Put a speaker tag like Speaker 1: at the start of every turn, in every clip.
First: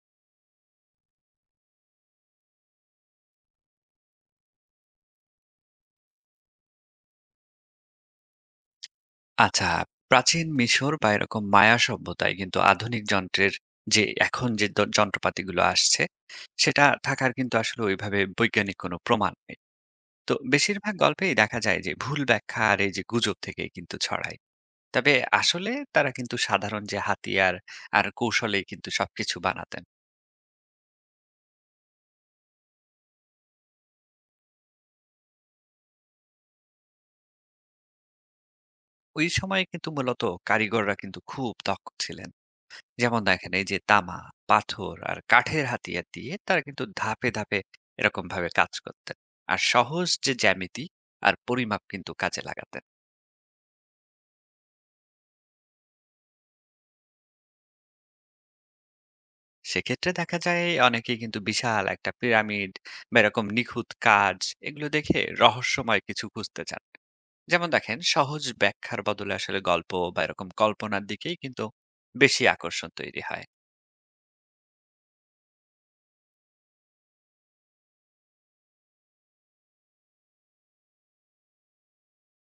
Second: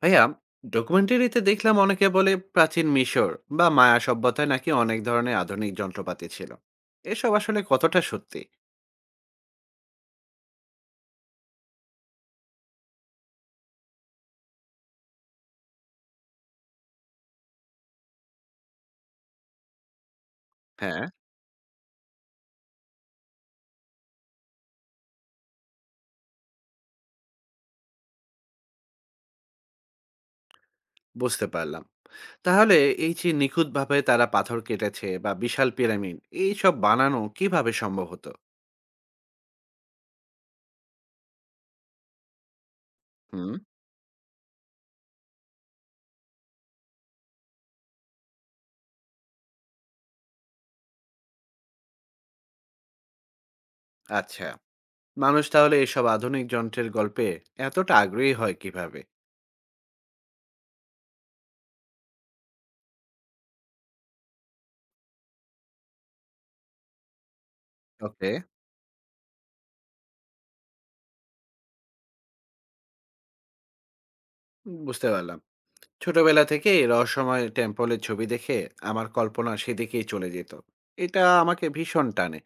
Speaker 1: ভাইয়া, ডকুমেন্টারিতে দেখলাম অনেকে বলে প্রাচীন মিশর বা মায়া সভ্যতায় নাকি অনেক ধরনের আধুনিক যন্ত্রপাতি ছিল। এসব আসলে কতটা সত্যি?
Speaker 2: আচ্ছা, প্রাচীন মিশর বা এরকম মায়া সভ্যতায় কিন্তু আধুনিক যন্ত্রের যে এখন যে যন্ত্রপাতিগুলো আসছে, সেটা থাকার কিন্তু আসলে ওইভাবে বৈজ্ঞানিক কোনো প্রমাণ নেই। তো বেশিরভাগ
Speaker 1: হ্যাঁ,
Speaker 2: গল্পেই দেখা যায় যে ভুল ব্যাখ্যা আর এই যে গুজব থেকেই কিন্তু ছড়ায়। তবে আসলে তারা কিন্তু সাধারণ যে হাতিয়ার আর কৌশলেই কিন্তু সবকিছু বানাতেন।
Speaker 1: বুঝতে পারলাম। তাহলে এই যে নিখুঁতভাবে তারা পাথর কেটেছে বা বিশাল পিরামিড, এইসব বানানো কিভাবে সম্ভব হতো?
Speaker 2: ওই সময়ে কিন্তু মূলত কারিগররা কিন্তু খুব দক্ষ ছিলেন। যেমন
Speaker 1: হুম।
Speaker 2: দেখেন এই যে তামা, পাথর আর কাঠের হাতিয়ার দিয়ে তারা কিন্তু ধাপে ধাপে এরকম ভাবে কাজ করতেন। আর সহজ যে জ্যামিতি আর পরিমাপ কিন্তু কাজে লাগাতেন।
Speaker 1: আচ্ছা, মানুষ তাহলে এসব আধুনিক যন্ত্রের গল্পে এতটা আগ্রহী হয় কিভাবে?
Speaker 2: সেক্ষেত্রে দেখা যায় অনেকেই কিন্তু বিশাল একটা পিরামিড বা এরকম নিখুঁত কাজ এগুলো দেখে রহস্যময় কিছু খুঁজতে চান। যেমন দেখেন
Speaker 1: ওকে,
Speaker 2: সহজ ব্যাখ্যার বদলে আসলে গল্প বা এরকম কল্পনার দিকেই কিন্তু বেশি আকর্ষণ তৈরি হয়।
Speaker 1: বুঝতে পারলাম। ছোটবেলা থেকেই রহস্যময় টেম্পলের ছবি দেখে আমার কল্পনা সেদিকেই চলে যেত। এটা আমাকে ভীষণ টানে।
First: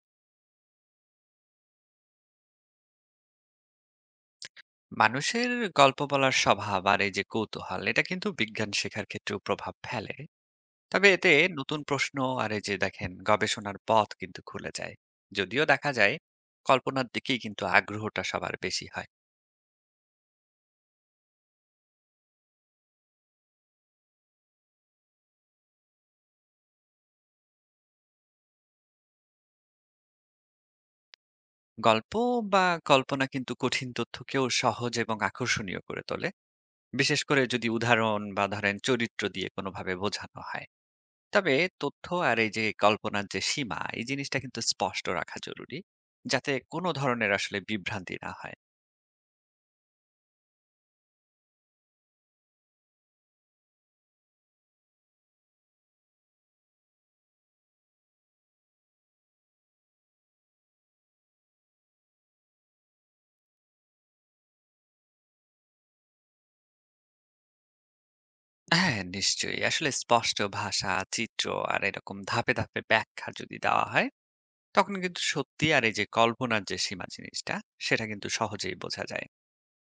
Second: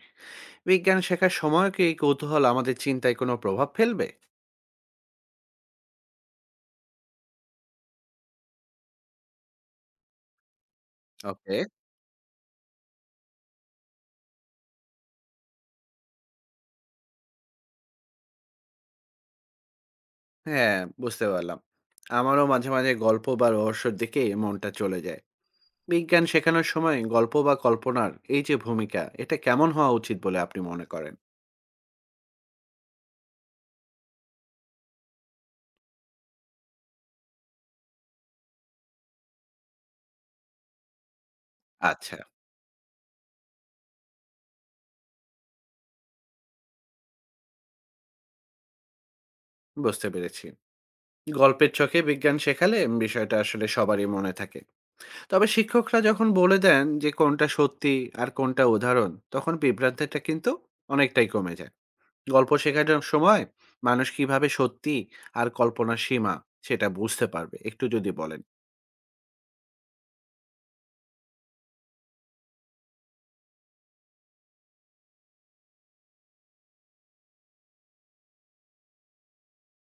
Speaker 1: বিজ্ঞান শেখার সময় কি এই কৌতূহল আমাদের চিন্তায় কোনো প্রভাব ফেলবে?
Speaker 2: মানুষের গল্প বলার স্বভাব আর এই যে কৌতূহল এটা কিন্তু বিজ্ঞান শেখার ক্ষেত্রেও প্রভাব ফেলে। তবে এতে
Speaker 1: ওকে।
Speaker 2: নতুন প্রশ্ন আর এই যে দেখেন গবেষণার পথ কিন্তু খুলে যায়, যদিও দেখা যায় কল্পনার দিকেই কিন্তু আগ্রহটা সবার বেশি হয়।
Speaker 1: হ্যাঁ, বুঝতে পারলাম। আমারও মাঝে মাঝে গল্প বা রহস্যের দিকে মনটা চলে যায়। বিজ্ঞান শেখানোর সময় গল্প বা কল্পনার এই যে ভূমিকা, এটা কেমন হওয়া উচিত বলে আপনি মনে করেন?
Speaker 2: গল্প বা কল্পনা কিন্তু কঠিন তথ্যকেও সহজ এবং আকর্ষণীয় করে তোলে, বিশেষ করে যদি উদাহরণ বা ধরেন চরিত্র দিয়ে কোনোভাবে বোঝানো হয়। তবে তথ্য
Speaker 1: আচ্ছা,
Speaker 2: আর এই যে কল্পনার যে সীমা এই জিনিসটা কিন্তু স্পষ্ট রাখা জরুরি, যাতে কোনো ধরনের আসলে বিভ্রান্তি না হয়।
Speaker 1: বুঝতে পেরেছি। গল্পের চোখে বিজ্ঞান শেখালে বিষয়টা আসলে সবারই মনে থাকে। তবে শিক্ষকরা যখন বলে দেন যে কোনটা সত্যি আর কোনটা উদাহরণ, তখন বিভ্রান্তিটা কিন্তু অনেকটাই কমে যায়। গল্প শেখার সময় মানুষ কিভাবে সত্যি আর কল্পনার সীমা সেটা বুঝতে পারবে, একটু যদি বলেন।
Speaker 2: হ্যাঁ, নিশ্চয়ই। আসলে স্পষ্ট ভাষা, চিত্র আর এরকম ধাপে, ধাপে ব্যাখ্যা যদি দেওয়া হয়, তখন কিন্তু সত্যি আর এই যে কল্পনার যে সীমা জিনিসটা, সেটা কিন্তু সহজেই বোঝা যায়।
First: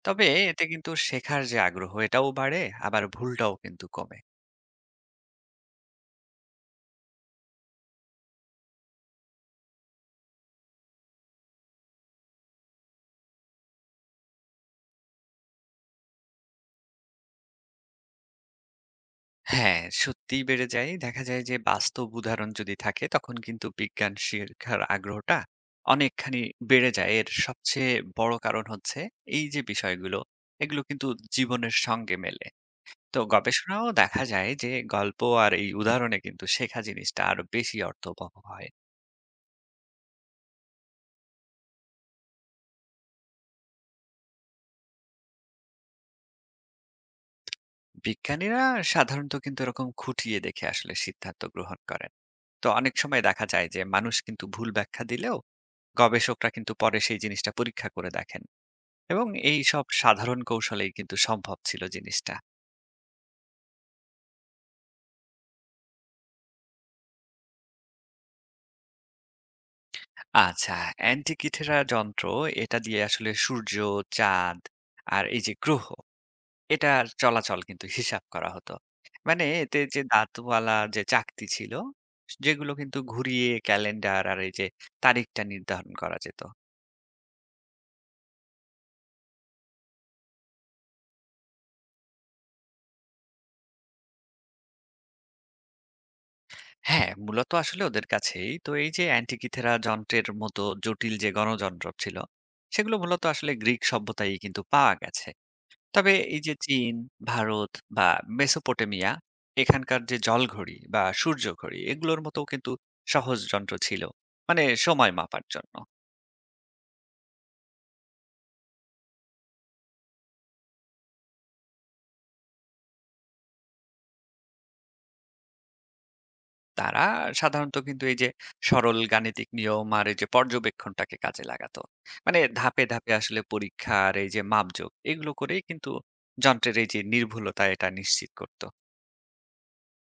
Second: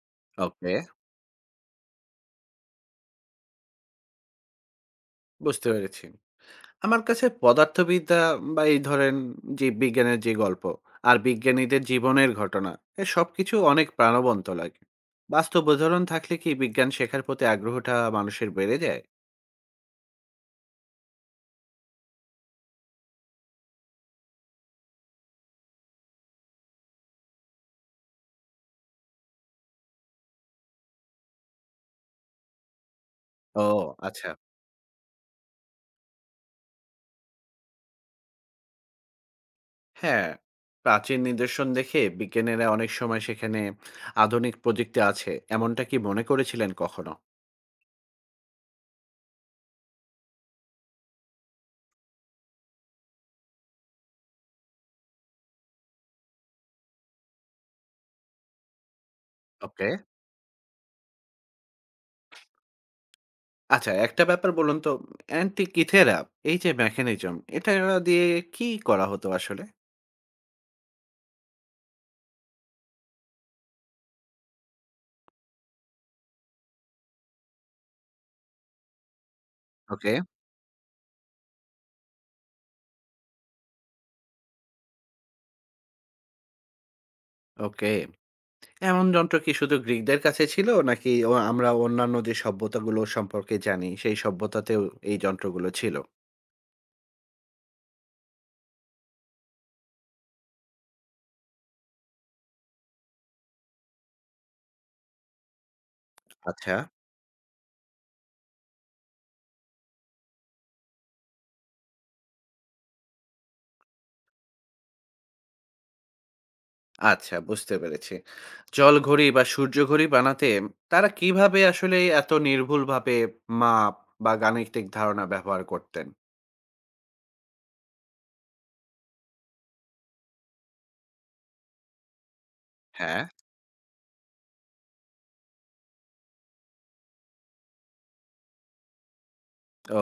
Speaker 2: তবে এতে
Speaker 1: ওকে,
Speaker 2: কিন্তু শেখার যে আগ্রহ, এটাও বাড়ে, আবার ভুলটাও কিন্তু কমে।
Speaker 1: বুঝতে পেরেছি। আমার কাছে পদার্থবিদ্যা বা এই ধরেন যে বিজ্ঞানের যে গল্প আর বিজ্ঞানীদের জীবনের ঘটনা, এ সবকিছু অনেক প্রাণবন্ত লাগে। বাস্তব উদাহরণ থাকলে কি বিজ্ঞান শেখার প্রতি আগ্রহটা মানুষের বেড়ে যায়?
Speaker 2: হ্যাঁ, সত্যিই বেড়ে যায়। দেখা যায় যে বাস্তব উদাহরণ যদি থাকে, তখন কিন্তু বিজ্ঞান শেখার আগ্রহটা অনেকখানি বেড়ে যায়। এর সবচেয়ে বড় কারণ হচ্ছে এই যে বিষয়গুলো, এগুলো কিন্তু জীবনের সঙ্গে মেলে। তো
Speaker 1: ও,
Speaker 2: গবেষণাও দেখা
Speaker 1: আচ্ছা।
Speaker 2: যায় যে গল্প আর এই উদাহরণে কিন্তু শেখা জিনিসটা আরো বেশি অর্থবহ হয়।
Speaker 1: হ্যাঁ, প্রাচীন নিদর্শন দেখে বিজ্ঞানীরা অনেক সময় সেখানে আধুনিক প্রযুক্তি আছে, এমনটা কি মনে করেছিলেন কখনো?
Speaker 2: বিজ্ঞানীরা সাধারণত কিন্তু এরকম খুঁটিয়ে দেখে আসলে সিদ্ধান্ত গ্রহণ করেন। তো অনেক সময় দেখা যায় যে মানুষ কিন্তু ভুল ব্যাখ্যা দিলেও গবেষকরা কিন্তু পরে সেই জিনিসটা পরীক্ষা করে দেখেন, এবং এই সব
Speaker 1: ওকে।
Speaker 2: সাধারণ কৌশলেই কিন্তু সম্ভব ছিল জিনিসটা।
Speaker 1: আচ্ছা, একটা ব্যাপার বলুন তো, অ্যান্টিক ইথেরা এই যে মেকানিজম, এটা দিয়ে কি করা হতো আসলে?
Speaker 2: আচ্ছা, অ্যান্টিকিথেরা যন্ত্র এটা দিয়ে আসলে সূর্য, চাঁদ আর এই যে গ্রহ এটার চলাচল কিন্তু হিসাব করা হতো। মানে এতে যে
Speaker 1: ওকে।
Speaker 2: দাঁতওয়ালা যে চাকতি ছিল, যেগুলো কিন্তু ঘুরিয়ে ক্যালেন্ডার আর এই যে তারিখটা নির্ধারণ করা যেত।
Speaker 1: ওকে। এমন যন্ত্র কি শুধু গ্রিকদের কাছে ছিল, নাকি আমরা অন্যান্য যে সভ্যতাগুলো সম্পর্কে জানি সেই সভ্যতাতেও এই যন্ত্রগুলো ছিল?
Speaker 2: হ্যাঁ, মূলত আসলে ওদের কাছেই। তো এই যে অ্যান্টিকিথেরা যন্ত্রের মতো জটিল যে গণযন্ত্র ছিল, সেগুলো মূলত আসলে গ্রিক সভ্যতায়ই কিন্তু পাওয়া গেছে। তবে এই যে
Speaker 1: আচ্ছা।
Speaker 2: চীন, ভারত বা মেসোপটেমিয়া, এখানকার যে জলঘড়ি বা সূর্যঘড়ি, এগুলোর মতোও কিন্তু সহজ যন্ত্র ছিল। মানে সময় মাপার জন্য।
Speaker 1: আচ্ছা, বুঝতে পেরেছি। জলঘড়ি বা সূর্যঘড়ি বানাতে তারা কিভাবে আসলে এত নির্ভুলভাবে মাপ বা গাণিতিক ধারণা ব্যবহার করতেন?
Speaker 2: তারা সাধারণত কিন্তু এই যে সরল গাণিতিক নিয়ম আর এই যে পর্যবেক্ষণটাকে কাজে লাগাতো। মানে ধাপে ধাপে
Speaker 1: হ্যাঁ।
Speaker 2: আসলে পরীক্ষা আর এই যে মাপযোগ এগুলো করেই কিন্তু যন্ত্রের এই যে নির্ভুলতা এটা নিশ্চিত করত।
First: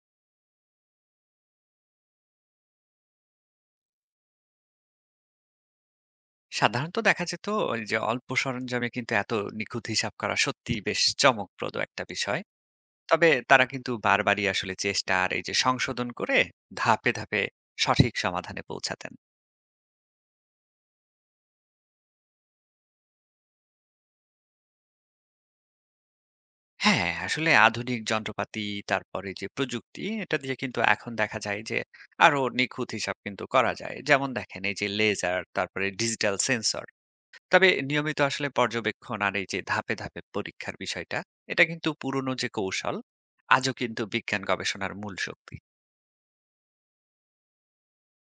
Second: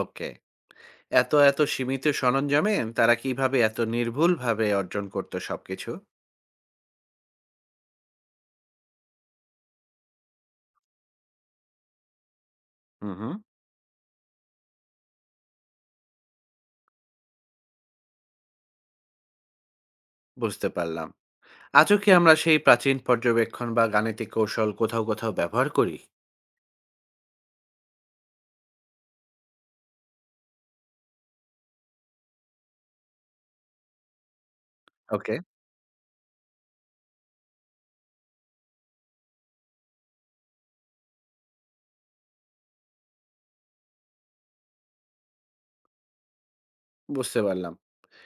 Speaker 1: ওকে। এত, এত সীমিত সরঞ্জামে তারা কিভাবে এত নির্ভুলভাবে অর্জন করতো সবকিছু?
Speaker 2: সাধারণত দেখা যেত ওই যে অল্প সরঞ্জামে কিন্তু এত নিখুঁত হিসাব করা সত্যি বেশ চমকপ্রদ একটা বিষয়।
Speaker 1: হুম,
Speaker 2: তবে
Speaker 1: হুম।
Speaker 2: তারা কিন্তু বারবারই আসলে চেষ্টা আর এই যে সংশোধন করে ধাপে ধাপে সঠিক সমাধানে পৌঁছাতেন।
Speaker 1: বুঝতে পারলাম। আজও কি আমরা সেই প্রাচীন পর্যবেক্ষণ বা গাণিতিক কৌশল কোথাও, কোথাও ব্যবহার করি?
Speaker 2: হ্যাঁ, আসলে আধুনিক যন্ত্রপাতি তারপরে যে প্রযুক্তি এটা দিয়ে কিন্তু এখন দেখা যায় যে আরো নিখুঁত হিসাব কিন্তু করা যায়। যেমন দেখেন এই যে
Speaker 1: ওকে,
Speaker 2: লেজার তারপরে ডিজিটাল সেন্সর। তবে নিয়মিত আসলে পর্যবেক্ষণ আর এই যে ধাপে, ধাপে পরীক্ষার বিষয়টা এটা কিন্তু পুরনো যে কৌশল আজও কিন্তু বিজ্ঞান গবেষণার মূল শক্তি।
Speaker 1: বুঝতে পারলাম।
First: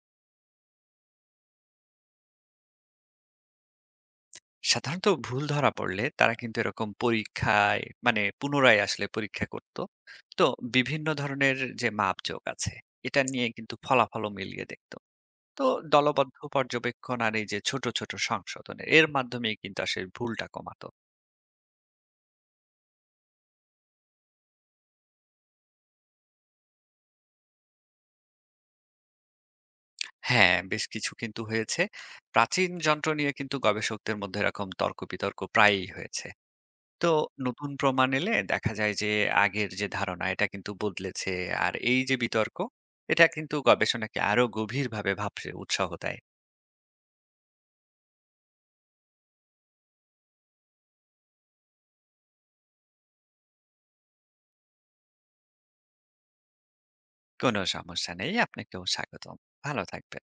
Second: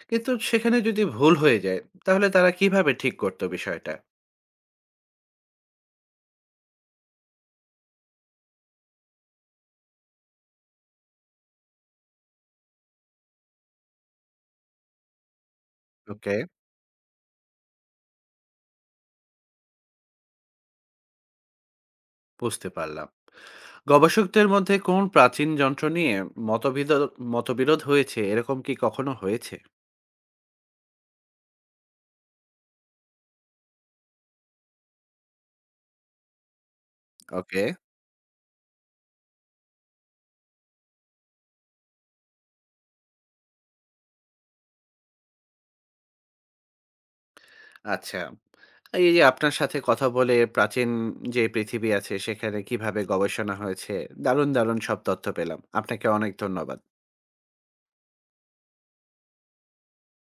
Speaker 1: কিন্তু সেখানে যদি ভুল হয়ে যায় তাহলে তারা কিভাবে ঠিক করতো বিষয়টা?
Speaker 2: সাধারণত ভুল ধরা পড়লে তারা কিন্তু এরকম পরীক্ষায় মানে পুনরায় আসলে পরীক্ষা করত। তো বিভিন্ন ধরনের যে মাপজোক আছে এটা নিয়ে কিন্তু ফলাফলও মিলিয়ে দেখত। তো
Speaker 1: ওকে,
Speaker 2: দলবদ্ধ পর্যবেক্ষণ আর এই যে ছোট ছোট সংশোধনের এর মাধ্যমে কিন্তু আসলে ভুলটা কমাতো।
Speaker 1: বুঝতে পারলাম। গবেষকদের মধ্যে কোন প্রাচীন যন্ত্র নিয়ে মতবিদ মতবিরোধ হয়েছে, এরকম কি কখনো হয়েছে?
Speaker 2: হ্যাঁ, বেশ কিছু কিন্তু হয়েছে। প্রাচীন যন্ত্র নিয়ে কিন্তু গবেষকদের মধ্যে এরকম তর্ক বিতর্ক প্রায়ই হয়েছে। তো
Speaker 1: ওকে।
Speaker 2: নতুন প্রমাণ এলে দেখা যায় যে আগের যে ধারণা এটা কিন্তু বদলেছে, আর এই যে বিতর্ক এটা কিন্তু গবেষণাকে আরো গভীরভাবে ভাবতে উৎসাহ দেয়।
Speaker 1: আচ্ছা, এই যে আপনার সাথে কথা বলে প্রাচীন যে পৃথিবী আছে সেখানে কিভাবে গবেষণা হয়েছে, দারুণ দারুণ সব তথ্য পেলাম। আপনাকে অনেক ধন্যবাদ।
Speaker 2: কোনো সমস্যা নেই, আপনাকেও স্বাগতম। ভালো থাকবেন।